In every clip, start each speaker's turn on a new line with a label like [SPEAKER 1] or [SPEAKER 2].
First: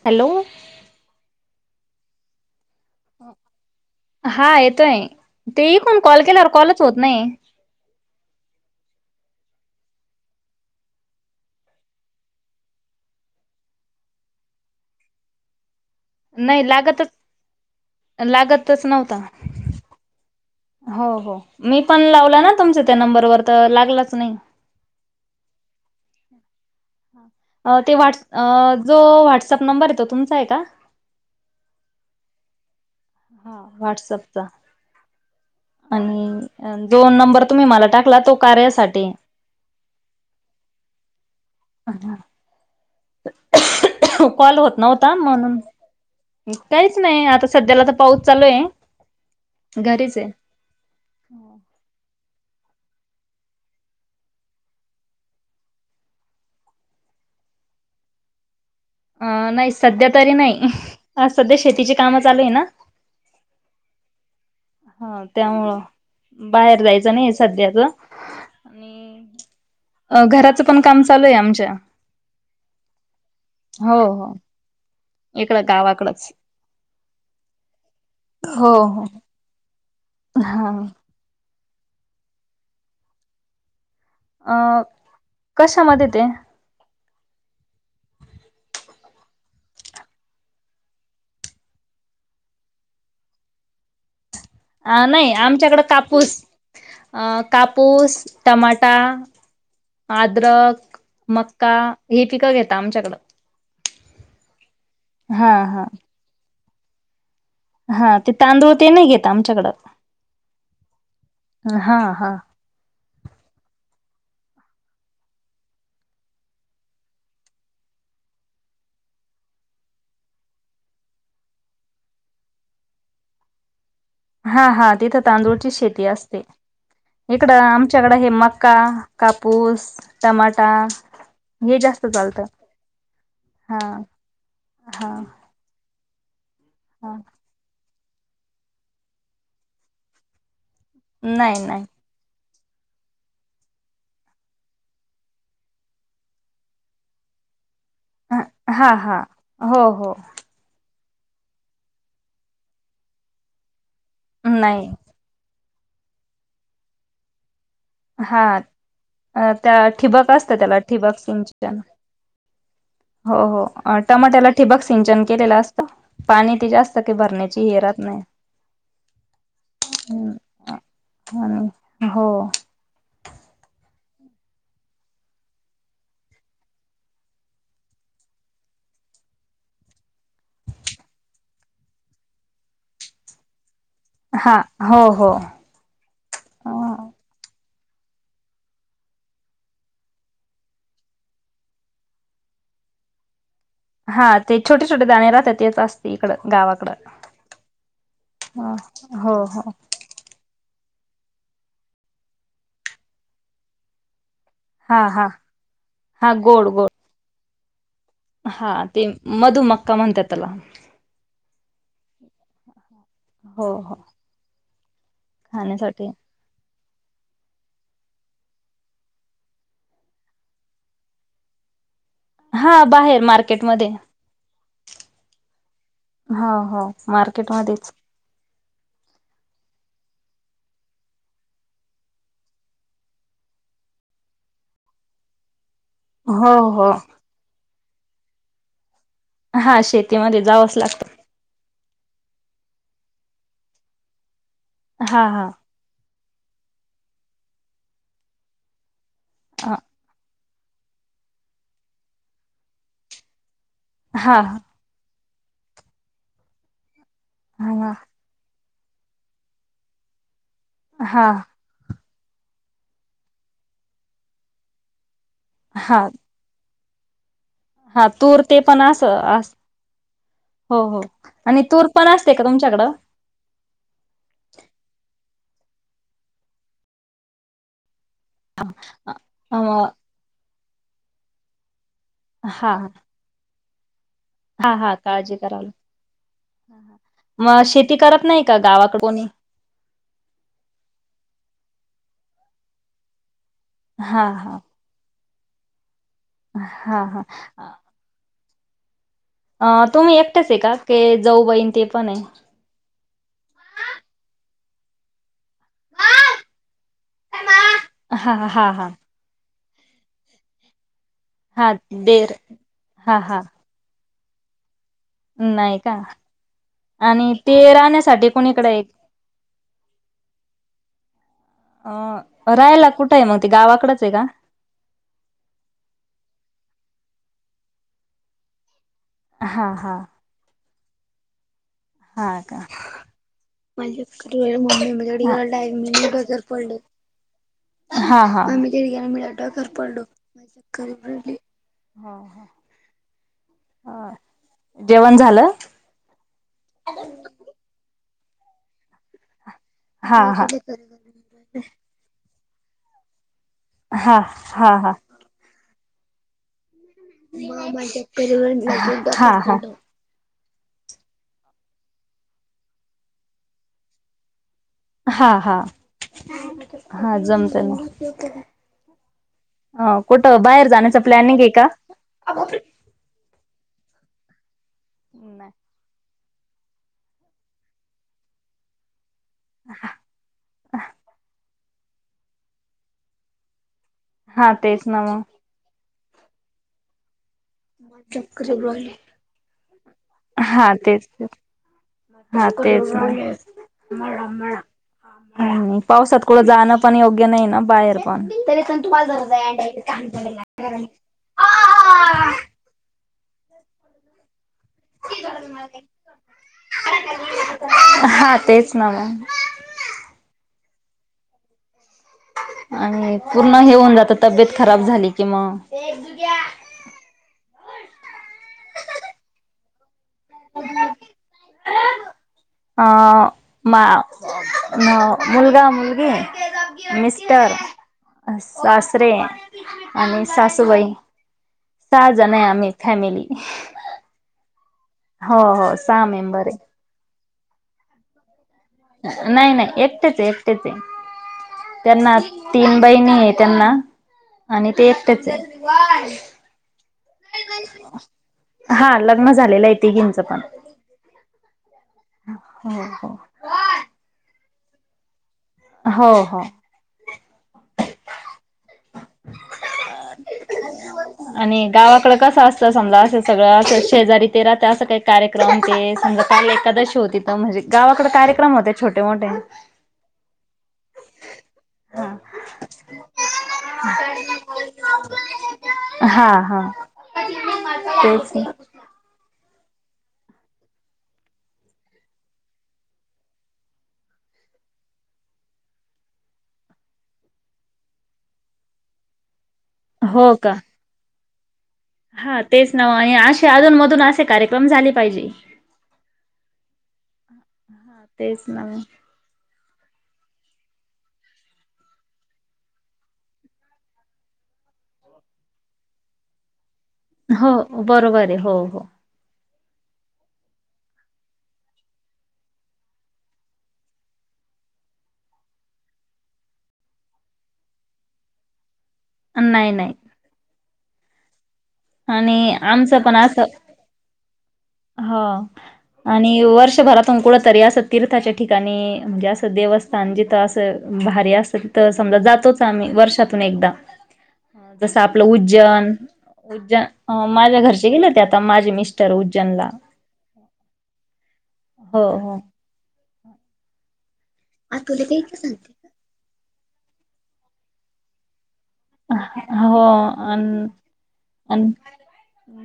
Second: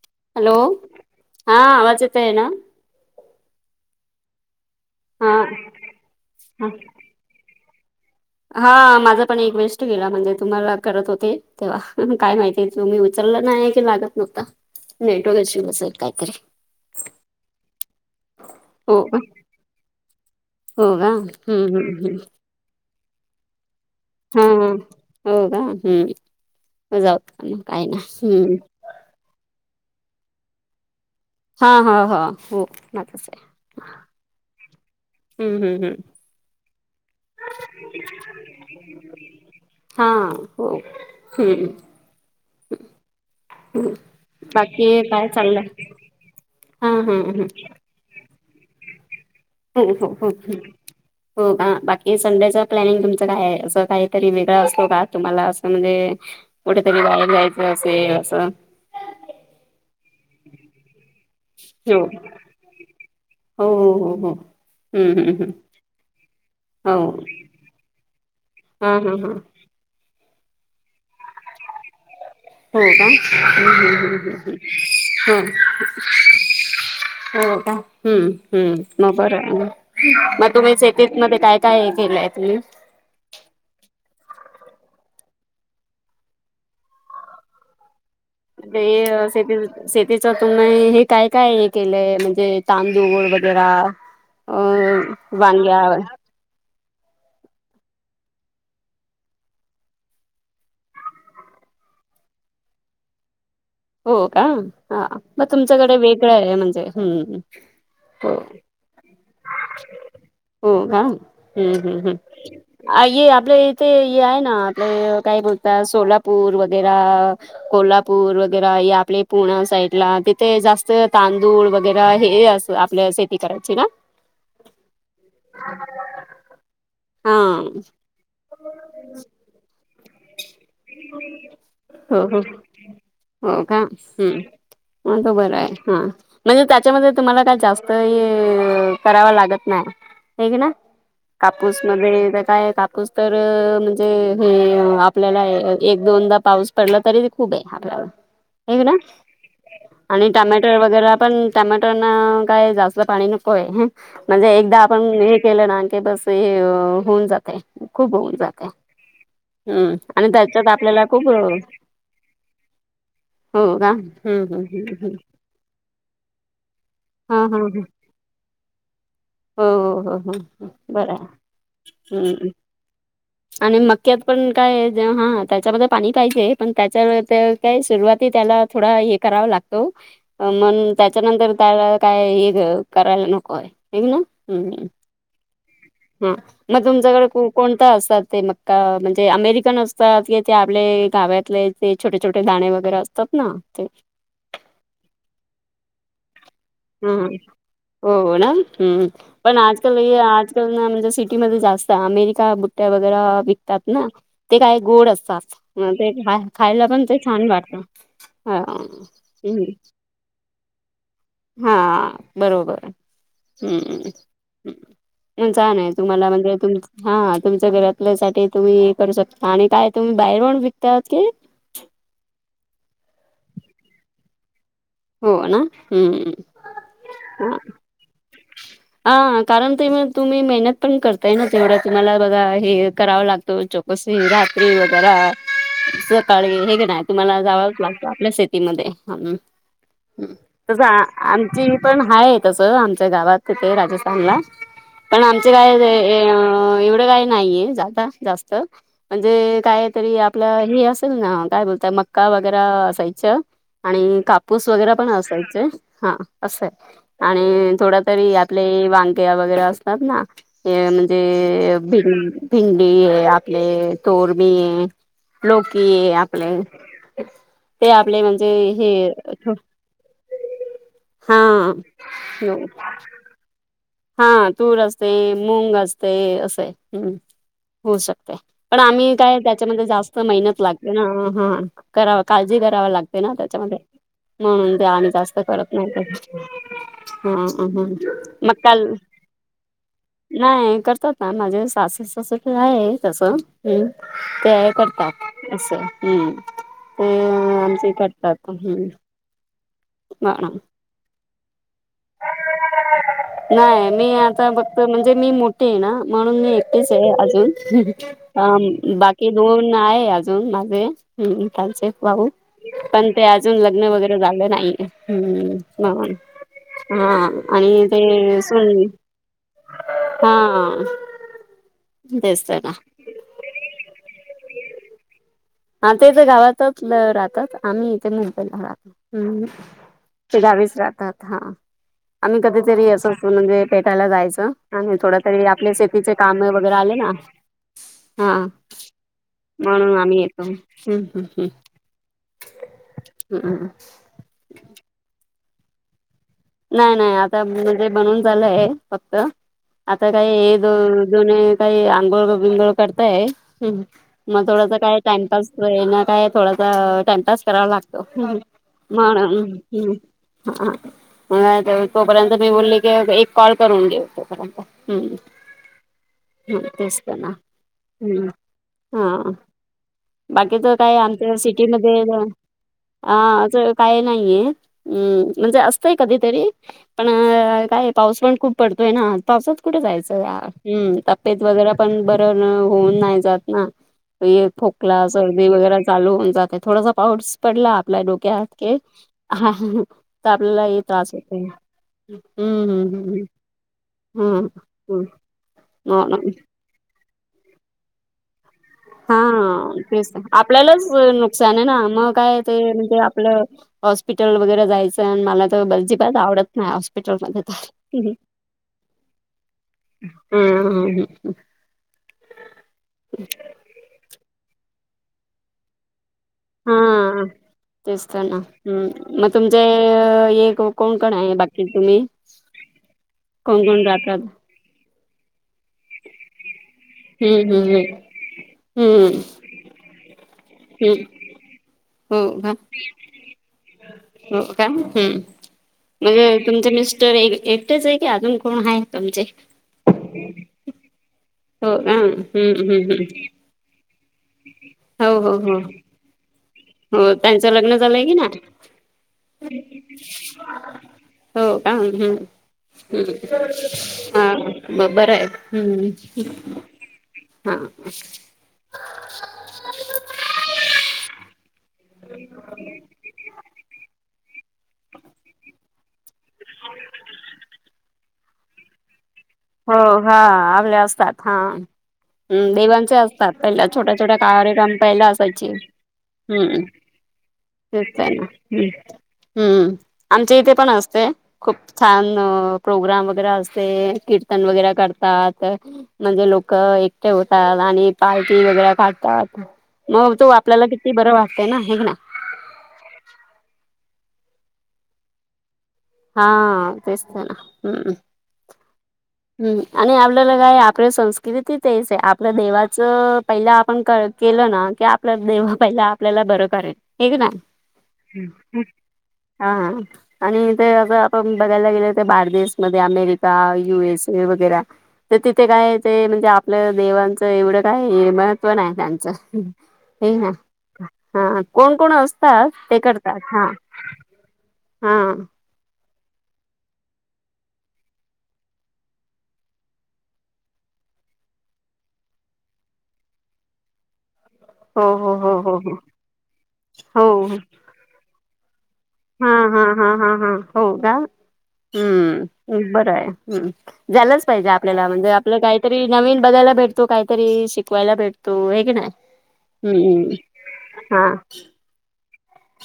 [SPEAKER 1] Hello.
[SPEAKER 2] Hello, हा आवाज येतोय ना?
[SPEAKER 1] हा येतोय.
[SPEAKER 2] हा
[SPEAKER 1] ते इकून कॉल केल्यावर कॉलच होत नाही.
[SPEAKER 2] हा माझा पण एक वेस्ट गेला. म्हणजे तुम्हाला करत होते. तेव्हा काय माहिती तुम्ही उचलला नाही, की लागत नव्हता. नेटवर्क इश्यू असेल काय?
[SPEAKER 1] नाही लागतच लागतच
[SPEAKER 2] हो का
[SPEAKER 1] नव्हता. हो
[SPEAKER 2] का
[SPEAKER 1] हो.
[SPEAKER 2] हम्म
[SPEAKER 1] मी पण
[SPEAKER 2] हम्म
[SPEAKER 1] लावला ना तुमच्या त्या नंबर वर, तर लागलाच नाही.
[SPEAKER 2] हा हम्म, हो का? हम्म. मग जावू दे.
[SPEAKER 1] अ ते व्हट, अ जो व्हॉटसअप नंबर आहे, तो तुमचा आहे का?
[SPEAKER 2] हा हा हा हो, माझाच आहे.
[SPEAKER 1] हा व्हॉट्सअपचा.
[SPEAKER 2] हम्म हम्म हम्म
[SPEAKER 1] आणि दोन नंबर तुम्ही मला टाकला तो कार्यासाठी
[SPEAKER 2] हा, हो हम्म.
[SPEAKER 1] कॉल होत
[SPEAKER 2] बाकी
[SPEAKER 1] नव्हता
[SPEAKER 2] काय
[SPEAKER 1] म्हणून,
[SPEAKER 2] चाललंय हा
[SPEAKER 1] काहीच
[SPEAKER 2] हा
[SPEAKER 1] नाही आता सध्याला तर पाऊस चालूं आहे.
[SPEAKER 2] हो हो
[SPEAKER 1] घरीच आहे
[SPEAKER 2] हो हो. हो का? बाकी संडेच प्लॅनिंग तुमचं काय आहे असं काहीतरी वेगळं असतो का? तुम्हाला असं म्हणजे कुठेतरी बाहेर जायचं असेल असं.
[SPEAKER 1] अं नाही सध्या तरी नाही. आ सध्या शेतीची
[SPEAKER 2] हो
[SPEAKER 1] कामं चालू आहे ना.
[SPEAKER 2] हो हो हो, हम्म
[SPEAKER 1] हा
[SPEAKER 2] हम्म हम्म.
[SPEAKER 1] त्यामुळं बाहेर जायचं नाहीय सध्या गं.
[SPEAKER 2] हा हा हा.
[SPEAKER 1] अ घराचं पण काम चालूं आहे आमच्या.
[SPEAKER 2] हो का? हम्म हम्म
[SPEAKER 1] हो हो
[SPEAKER 2] हम्म हम्म.
[SPEAKER 1] इकडं गावाकडंच.
[SPEAKER 2] हो का? हम्म
[SPEAKER 1] हो
[SPEAKER 2] हम्म,
[SPEAKER 1] हो
[SPEAKER 2] मग बरं आहे ना. मग
[SPEAKER 1] हा
[SPEAKER 2] तुम्ही शेतीत मध्ये काय काय केलंय तुम्ही?
[SPEAKER 1] अ कशामध्ये ते?
[SPEAKER 2] शेती शेतीच तुमही हे काय काय हे केलंय म्हणजे तांदूळ वगैरा? [inaudible]
[SPEAKER 1] अ नाही आमच्याकडे
[SPEAKER 2] वांग्या
[SPEAKER 1] कापूस अ कापूस टमाटा अद्रक, मक्का हे पिकं घेत आमच्याकडं.
[SPEAKER 2] हो का? हा, मग तुमच्याकडे वेगळं आहे म्हणजे हम्..
[SPEAKER 1] हा ते तांदूळ ते नाही घेत आमच्याकडं
[SPEAKER 2] हो का? हम्म
[SPEAKER 1] हा
[SPEAKER 2] हम्म हम्म.
[SPEAKER 1] हा..
[SPEAKER 2] ये आपले इथे आहे ना आपले काय बोलता सोलापूर वगैरा कोल्हापूर व - वैगरा या आपले पुणा साईडला तिथे जास्त तांदूळ वगैरे हे अस आपल्या ठी करायची ना?
[SPEAKER 1] हा हा तिथं तांदूळची शेती असते,
[SPEAKER 2] हा
[SPEAKER 1] इकडं आमच्या हीकड हे मका, कापूस, टमाटा हे जास्त
[SPEAKER 2] हो हो
[SPEAKER 1] चालतं.
[SPEAKER 2] हो का?
[SPEAKER 1] हा
[SPEAKER 2] हम्!
[SPEAKER 1] हा
[SPEAKER 2] मग तर बरं आहे हा. म्हणजे त्याच्यामध्ये
[SPEAKER 1] हा
[SPEAKER 2] तुम्हाला काय जास्त हे करावा लागत नाही. हे ना.
[SPEAKER 1] नाही नाही
[SPEAKER 2] कापूसमध्ये तर काय कापूस तर म्हणजे हे आपल्याला एक दोनदा पाऊस पडला तरी खूप आहे आपल्याला. हे
[SPEAKER 1] हा
[SPEAKER 2] ना
[SPEAKER 1] हा हो हो
[SPEAKER 2] आणि टमॅटो वगैरे पण टमॅटोना काय जास्त पाणी नको आहे, म्हणजे एकदा
[SPEAKER 1] नाही
[SPEAKER 2] आपण केलं ना की बस हे होऊन जाते खूप होऊन
[SPEAKER 1] हा
[SPEAKER 2] जातय
[SPEAKER 1] अ, त्या
[SPEAKER 2] हम्म. आणि
[SPEAKER 1] ठिबक असतं
[SPEAKER 2] त्याच्यात
[SPEAKER 1] त्याला
[SPEAKER 2] आपल्याला
[SPEAKER 1] ठिबक
[SPEAKER 2] खूप
[SPEAKER 1] सिंचन हो
[SPEAKER 2] का
[SPEAKER 1] हो
[SPEAKER 2] हम्म
[SPEAKER 1] टमाट्याला
[SPEAKER 2] हम्
[SPEAKER 1] ठिबक
[SPEAKER 2] ह
[SPEAKER 1] सिंचन केलेलं असतं पाणी त जास्त की
[SPEAKER 2] हा हा
[SPEAKER 1] भरण्याची हि
[SPEAKER 2] हा
[SPEAKER 1] राहत नाही.
[SPEAKER 2] हो हो हो
[SPEAKER 1] हम्म,
[SPEAKER 2] बरा
[SPEAKER 1] आणि हो
[SPEAKER 2] हम्.
[SPEAKER 1] [inaudible]
[SPEAKER 2] आणि मक्यात पण काय जे हा त्याच्यामध्ये पाणी पाहिजे पण त्याच्यावर. काय सुरुवाती त्याला थोडा हे कराव लागतो. मण त्याच्यानंतर त्याला काय हे करायला नकोय.
[SPEAKER 1] हा हो हो.
[SPEAKER 2] हम. मग तुमच्याकडे कोणता असतात ते मक्का म्हणजे अमेरिकन असतात क ते आपले गावातले. ते छोटे छोटे दाणे वगैरे असतात ना.
[SPEAKER 1] हा ते छोटे छोटे दाणे राहतात तेच असते इकड गावा
[SPEAKER 2] हम् हो ना हम्
[SPEAKER 1] हो
[SPEAKER 2] पण आजकाल. आजकाल ना म्हणजे सिटीमध्ये जास्त अमेरिका बुट्ट्या वगैरे विकतात ना. ते काय
[SPEAKER 1] हा
[SPEAKER 2] गोड
[SPEAKER 1] हा
[SPEAKER 2] असतात ते
[SPEAKER 1] हा गोड
[SPEAKER 2] खायला
[SPEAKER 1] गोड
[SPEAKER 2] पण ते छान वाटतं.
[SPEAKER 1] हा ते मधुमक्का म्हणतात त्याला.
[SPEAKER 2] हा बरोबर
[SPEAKER 1] हो हो
[SPEAKER 2] हम्म. छान आहे
[SPEAKER 1] खाण्यासाठी
[SPEAKER 2] तुम्हाला म्हणजे तुम हा तुमच्या घरातल्या साठी तुम्ही करू शकता काय तुम्ही बाहेर पण विकतात की
[SPEAKER 1] हा बाहेर मार्केटमध्ये.
[SPEAKER 2] हो ना हम्म
[SPEAKER 1] हो हो
[SPEAKER 2] ह.
[SPEAKER 1] मार्केटमध्येच
[SPEAKER 2] हा कारण ते तुम्ही मेहनत पण करताय ना तेवढं तुम्हाला बघा हे करावा लागतो जॉब बस ये रात्री वैगेरा
[SPEAKER 1] हो
[SPEAKER 2] सकाळी हे की
[SPEAKER 1] हो
[SPEAKER 2] नाही तुम्हाला जावंच लागतं आपल्या शेतीमध्ये.
[SPEAKER 1] हा शेतीमध्ये जावंच
[SPEAKER 2] तसं
[SPEAKER 1] लागतं.
[SPEAKER 2] आमची पण हाय तस आमच्या गावात तिथे राजस्थानला पण
[SPEAKER 1] हा हा
[SPEAKER 2] आमचे काय ते एवढं काय नाहीये ज जास्त म्हणजे
[SPEAKER 1] हा
[SPEAKER 2] काय तरी आपल हे असेल ना काय बोलतय मका वगैरे असायच आणि
[SPEAKER 1] हा
[SPEAKER 2] [unintelligible] आपले
[SPEAKER 1] हा
[SPEAKER 2] वांगे वगैरे असतात ना
[SPEAKER 1] हा
[SPEAKER 2] म्हणजे भिंडी आहे, आपले तोरमी आहे,
[SPEAKER 1] हा
[SPEAKER 2] लोकी आहे- ते
[SPEAKER 1] हा
[SPEAKER 2] आपले
[SPEAKER 1] तूर
[SPEAKER 2] म्हणजे
[SPEAKER 1] ते पण
[SPEAKER 2] हे
[SPEAKER 1] असं हो हो आणि तूर पण असते का तुमच्याकडं
[SPEAKER 2] हा हा, तुर असते, मूंग असते, असं आहे हम् पण, आम्ही काय त्याच्यामध्ये जास्त मेहनत लागते ना हा करा काळजी
[SPEAKER 1] हा
[SPEAKER 2] कराव लागते ते ना त्याच्यामध्ये
[SPEAKER 1] हा
[SPEAKER 2] म्हणून ते
[SPEAKER 1] हा
[SPEAKER 2] आम्ही
[SPEAKER 1] काळजी
[SPEAKER 2] जास्त
[SPEAKER 1] करावी
[SPEAKER 2] करत नव्हत. हमम
[SPEAKER 1] मग शेती
[SPEAKER 2] हम्म
[SPEAKER 1] करत नाही
[SPEAKER 2] मग
[SPEAKER 1] का
[SPEAKER 2] काल
[SPEAKER 1] गावाकडे कोणी
[SPEAKER 2] नाही करतात ना, माझे सासूसासरे तर आहे तस हम्
[SPEAKER 1] हा
[SPEAKER 2] ते
[SPEAKER 1] हा
[SPEAKER 2] करतात असं हम्
[SPEAKER 1] हा
[SPEAKER 2] ते
[SPEAKER 1] हा
[SPEAKER 2] आमच इकड [unintelligible]
[SPEAKER 1] अ तुम्ही एकटेच आहे का, के जाऊ बाई ते पण हे?
[SPEAKER 2] नाही मी आता बक्त म्हणजे मी मोठ मोठी आहे ना, म्हणून मी एकटिच आहे
[SPEAKER 1] हा
[SPEAKER 2] अजून,
[SPEAKER 1] हा हा
[SPEAKER 2] बाकी दोन आहे अजून माझे
[SPEAKER 1] हा
[SPEAKER 2] त्यांचे भाऊ
[SPEAKER 1] देर
[SPEAKER 2] पण
[SPEAKER 1] हा
[SPEAKER 2] ते
[SPEAKER 1] हा
[SPEAKER 2] अजून लग्न लग्न वगैरे झालं नाही, ह्म्म
[SPEAKER 1] नाही का
[SPEAKER 2] म्हणून,, हा
[SPEAKER 1] आणि ते
[SPEAKER 2] आणि
[SPEAKER 1] राहण्यासाठी
[SPEAKER 2] ते
[SPEAKER 1] कोणीकडे आहेत
[SPEAKER 2] सून हा
[SPEAKER 1] अ,
[SPEAKER 2] तेच तर ना
[SPEAKER 1] रहायला कुठे आहे मग ते गावाकडेच आहे का?
[SPEAKER 2] हा ते तर गावातच राहतात आम्ही इथे मुंबईला राहतो हम्म
[SPEAKER 1] हा हा
[SPEAKER 2] ते गावीच राहतात, हा आम्ही
[SPEAKER 1] हा का
[SPEAKER 2] कधीतरी अस म्हणजे भेटायला जायचं, आणि, थोड तरी आपले शेतीचे काम वगैरे आले हा
[SPEAKER 1] हा हा आमही तिग मिळाट
[SPEAKER 2] म्हणून
[SPEAKER 1] करर्पडो
[SPEAKER 2] आम्ही येतो. हम्म हम्म
[SPEAKER 1] करबली
[SPEAKER 2] हम्म.
[SPEAKER 1] हा
[SPEAKER 2] हम्म
[SPEAKER 1] हा जेवण झालं
[SPEAKER 2] नाही, नाही, आता म्हणजे बनून झालंय फक्त आता
[SPEAKER 1] हा
[SPEAKER 2] काही
[SPEAKER 1] हा
[SPEAKER 2] हे दो दोन काही आंघोळ बिंगोळ करताय
[SPEAKER 1] हा हा हा. हा
[SPEAKER 2] मग थोडासा काय टाइमपास ना काय थोडासा टाइम पास करावा लागतो म्ह हम्
[SPEAKER 1] हा
[SPEAKER 2] म्हणून तोपर्यंत मी बोलली की एक कॉल करुन घेऊ
[SPEAKER 1] हा हा
[SPEAKER 2] हम् तेच त
[SPEAKER 1] हा
[SPEAKER 2] ना
[SPEAKER 1] जमत
[SPEAKER 2] हा
[SPEAKER 1] अ कुठं
[SPEAKER 2] बाकी
[SPEAKER 1] बाहेर
[SPEAKER 2] च काय
[SPEAKER 1] जाण्याचं
[SPEAKER 2] आमच्या
[SPEAKER 1] प्लॅनिंग आहे का?
[SPEAKER 2] सिटीमध्ये हा असं काय नाहीये, हम् म्हणजे असतय कधीतरी पण काय पाऊस पण खूप पडतोय ना पावसात कुठे जायचं का, हम तबेत वगैरे पण बर होऊन नाही जात ना
[SPEAKER 1] हा तेच ना
[SPEAKER 2] खोकला
[SPEAKER 1] मग
[SPEAKER 2] सर्दी वगैरे चालून जाते थोडासा पाऊस पडला आपल्या डोक्यात तर आपल्याला
[SPEAKER 1] हा
[SPEAKER 2] ही
[SPEAKER 1] तेच
[SPEAKER 2] त्रास होतो
[SPEAKER 1] हा तेच
[SPEAKER 2] हम्म हम्म हां, हं. हो ना
[SPEAKER 1] पावसात कुठ जाणं पण योग्य नाही ना बाहेर पण
[SPEAKER 2] हा तेच आपल्यालाच नुकसान आहे ना, मग काय ते म्हणजे आपलं हॉस्पिटल वगैरे जायचं. पण मला तर अजिबात आवडत नाही हॉस्पिटलमध्ये जायला.
[SPEAKER 1] हा तेच ना मग
[SPEAKER 2] हम्म हं हं
[SPEAKER 1] आणि पूर्ण हे होऊन जात तब्येत खराब झाली कि मग
[SPEAKER 2] हा तेचतना हम् मग तुमचे एक कोण कोण आहे बाकी तुम्ही
[SPEAKER 1] अ
[SPEAKER 2] कोण
[SPEAKER 1] मा
[SPEAKER 2] कोण जातात
[SPEAKER 1] मुलगा मुलगी मिस्टर
[SPEAKER 2] हम्म हम्म
[SPEAKER 1] सासरे
[SPEAKER 2] हम्म
[SPEAKER 1] आणि सासूबाई
[SPEAKER 2] हम्म
[SPEAKER 1] सहा
[SPEAKER 2] हम्म
[SPEAKER 1] जण
[SPEAKER 2] हो
[SPEAKER 1] आहे
[SPEAKER 2] का
[SPEAKER 1] आम्ही फॅमिली
[SPEAKER 2] हो का हम्
[SPEAKER 1] हो हो सहा
[SPEAKER 2] म्हणजे
[SPEAKER 1] मेंबर
[SPEAKER 2] तुमचे मिस्टर एक एकटेच आहे की अजून कोण हाय?
[SPEAKER 1] नाही नाही एकटेच एकटेच आहे
[SPEAKER 2] हो का
[SPEAKER 1] त्यांना
[SPEAKER 2] हम्म हम्म
[SPEAKER 1] तीन
[SPEAKER 2] हम्म
[SPEAKER 1] बहिणी आहेत. त्यांना आणि ते
[SPEAKER 2] हो
[SPEAKER 1] एकटेच
[SPEAKER 2] हो हो
[SPEAKER 1] हेत.
[SPEAKER 2] हो त्याचं लग्न झालंय कि नाय
[SPEAKER 1] हा लग्न झालेलं आहे तिघींचं पण.
[SPEAKER 2] हो का ह्म्म
[SPEAKER 1] हो हो.
[SPEAKER 2] ह्म्म हा म बरं हाय
[SPEAKER 1] हो
[SPEAKER 2] हम्म
[SPEAKER 1] हो.
[SPEAKER 2] हा
[SPEAKER 1] आणि गावाकडे कसं असतं समजा असं सगळं असं शेजारी त्या राहतात असं काही कार्यक्रम ते समजा काल एकादशी होती तर म्हणजे गावाकडं कार्यक्रम होते छोटे मोठे
[SPEAKER 2] हो हा आपल्या असतात हां हम् देवांचे असतात पहिल्या छोट्या छोट्या कार्यक्रम पहिला असायचे
[SPEAKER 1] हा
[SPEAKER 2] हम्म
[SPEAKER 1] हा
[SPEAKER 2] तेच आहे ना- हम् आमच्या इथे पण असते खूप छान प्रोग्राम वगैरे असते. रंग वगैरे करतात ते म्हणजे लोक एकटे होतात आणि पाार्टी वगैरे काढतात मग तो
[SPEAKER 1] हो का
[SPEAKER 2] आपल्याला किती बरं वाटते ना
[SPEAKER 1] हा तेच नाव आहे असे अजून मधून असे कार्यक्रम झाले पाहिजेत.
[SPEAKER 2] हा तेचतना हम
[SPEAKER 1] तेच ना
[SPEAKER 2] हम्म आणि आपल्याला काय आपल्या संस्कृतीती तेच आहे आपल्या देवाचं पहिला आपण क केलं ना की आपलं देव पहिला आपल्याला बरं करेल ऐक ना
[SPEAKER 1] हो बरोबर आहे हो हो
[SPEAKER 2] हा आणि ते असं आपण बघायला गेले तर बारदेशमध्ये अमेरिका यू एस वगैरे तर तिथे काय ते म्हणजे आपलं देवांचं एवढं काय महत्त्व नाही त्यांचं
[SPEAKER 1] नाही नाही
[SPEAKER 2] हे ना हा कोण कोण असतात
[SPEAKER 1] आणि
[SPEAKER 2] ते
[SPEAKER 1] आमचं
[SPEAKER 2] करतात हा हा
[SPEAKER 1] हं आणि वर्षभरातून कुठंतरी असं तिर्थाच्या ठिकाणी म्हणजे असं देवस्थ जिथं असं भारी असतं तिथं समजा जातोच आम्ही वर्षातून एकदा
[SPEAKER 2] हा
[SPEAKER 1] जसं आपलं उज्जैन उज्जैन
[SPEAKER 2] हो
[SPEAKER 1] माझ्या घरचे गेलं ते आता माझे मिस्टर
[SPEAKER 2] हा हा
[SPEAKER 1] उज्जैनला.
[SPEAKER 2] हा हा हा हो काय
[SPEAKER 1] हो हो
[SPEAKER 2] बरं आहे झालाच पाहिजे आपल्याला म्हणजे आपलं काहीतरी नवीन बघायला भेटतो काहीतरी शिकवायला भेटतो हे की नाही
[SPEAKER 1] हो
[SPEAKER 2] हम्म
[SPEAKER 1] अन
[SPEAKER 2] हा
[SPEAKER 1] अन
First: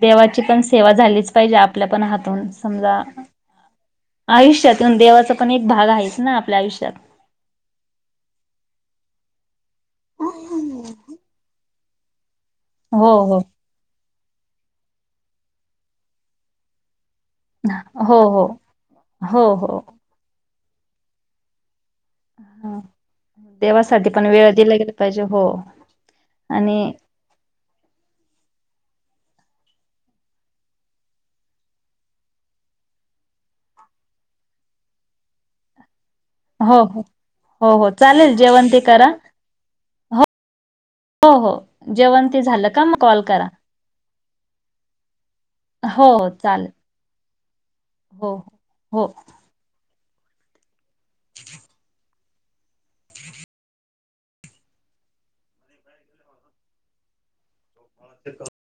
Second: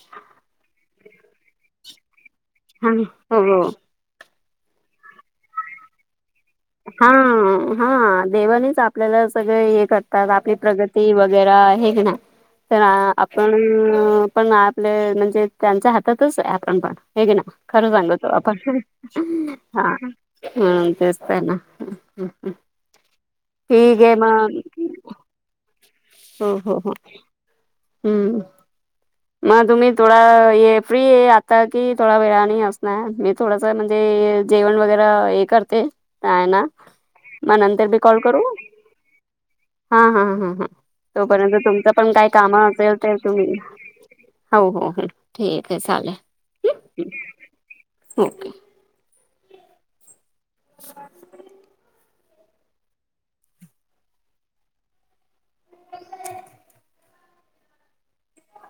[SPEAKER 1] देवाची पण सेवा झालीच पाहिजे आपल्या पण हातून
[SPEAKER 2] हा
[SPEAKER 1] समजा
[SPEAKER 2] हो हो
[SPEAKER 1] आयुष्यात देवाचा पण एक भाग आहेच ना आपल्या आयुष्यात
[SPEAKER 2] ह हा देवानीच आपल्याला सगळे य करतात आपली प्रगती वगैर हे ना तर
[SPEAKER 1] हो हो.
[SPEAKER 2] आपण पण आपल म्हणजे त्यांच्या हातातच आपण पण हे की ना खरं
[SPEAKER 1] हो
[SPEAKER 2] सांगतो
[SPEAKER 1] हो.
[SPEAKER 2] आपण
[SPEAKER 1] हो हो.
[SPEAKER 2] हा तेच तर आहे ना हम्म, हम्म.
[SPEAKER 1] हा
[SPEAKER 2] ठीक
[SPEAKER 1] देवासाठी
[SPEAKER 2] आहे
[SPEAKER 1] पण वेळ
[SPEAKER 2] मग
[SPEAKER 1] दिला गेला पाहिजे हो
[SPEAKER 2] हो हो
[SPEAKER 1] आणि
[SPEAKER 2] हो हम्म मग तुम्ही थोडा ये फ्री आहे आता की थोडा वेळाने आणि असणार मी थोडा म्हणजे जेवण वगैरे हे करते काय ना
[SPEAKER 1] हो हो
[SPEAKER 2] मग
[SPEAKER 1] हो
[SPEAKER 2] नंतर
[SPEAKER 1] हो
[SPEAKER 2] मी कॉल
[SPEAKER 1] चालेल
[SPEAKER 2] करू?
[SPEAKER 1] जेवण ते करा
[SPEAKER 2] हा
[SPEAKER 1] हो
[SPEAKER 2] हा ह ह
[SPEAKER 1] हो हो
[SPEAKER 2] तोपर्यंत तुमचं पण
[SPEAKER 1] जेवण
[SPEAKER 2] काय
[SPEAKER 1] ते
[SPEAKER 2] काम
[SPEAKER 1] झालं का
[SPEAKER 2] असेल
[SPEAKER 1] मग
[SPEAKER 2] तर
[SPEAKER 1] कॉल
[SPEAKER 2] तुम्ही
[SPEAKER 1] करा
[SPEAKER 2] हो हो ह ठीक आहे
[SPEAKER 1] हो हो
[SPEAKER 2] चालेल. ओके
[SPEAKER 1] हो
[SPEAKER 2] [inaudible]
[SPEAKER 1] [inaudible] ह ह [inaudible] [inaudible]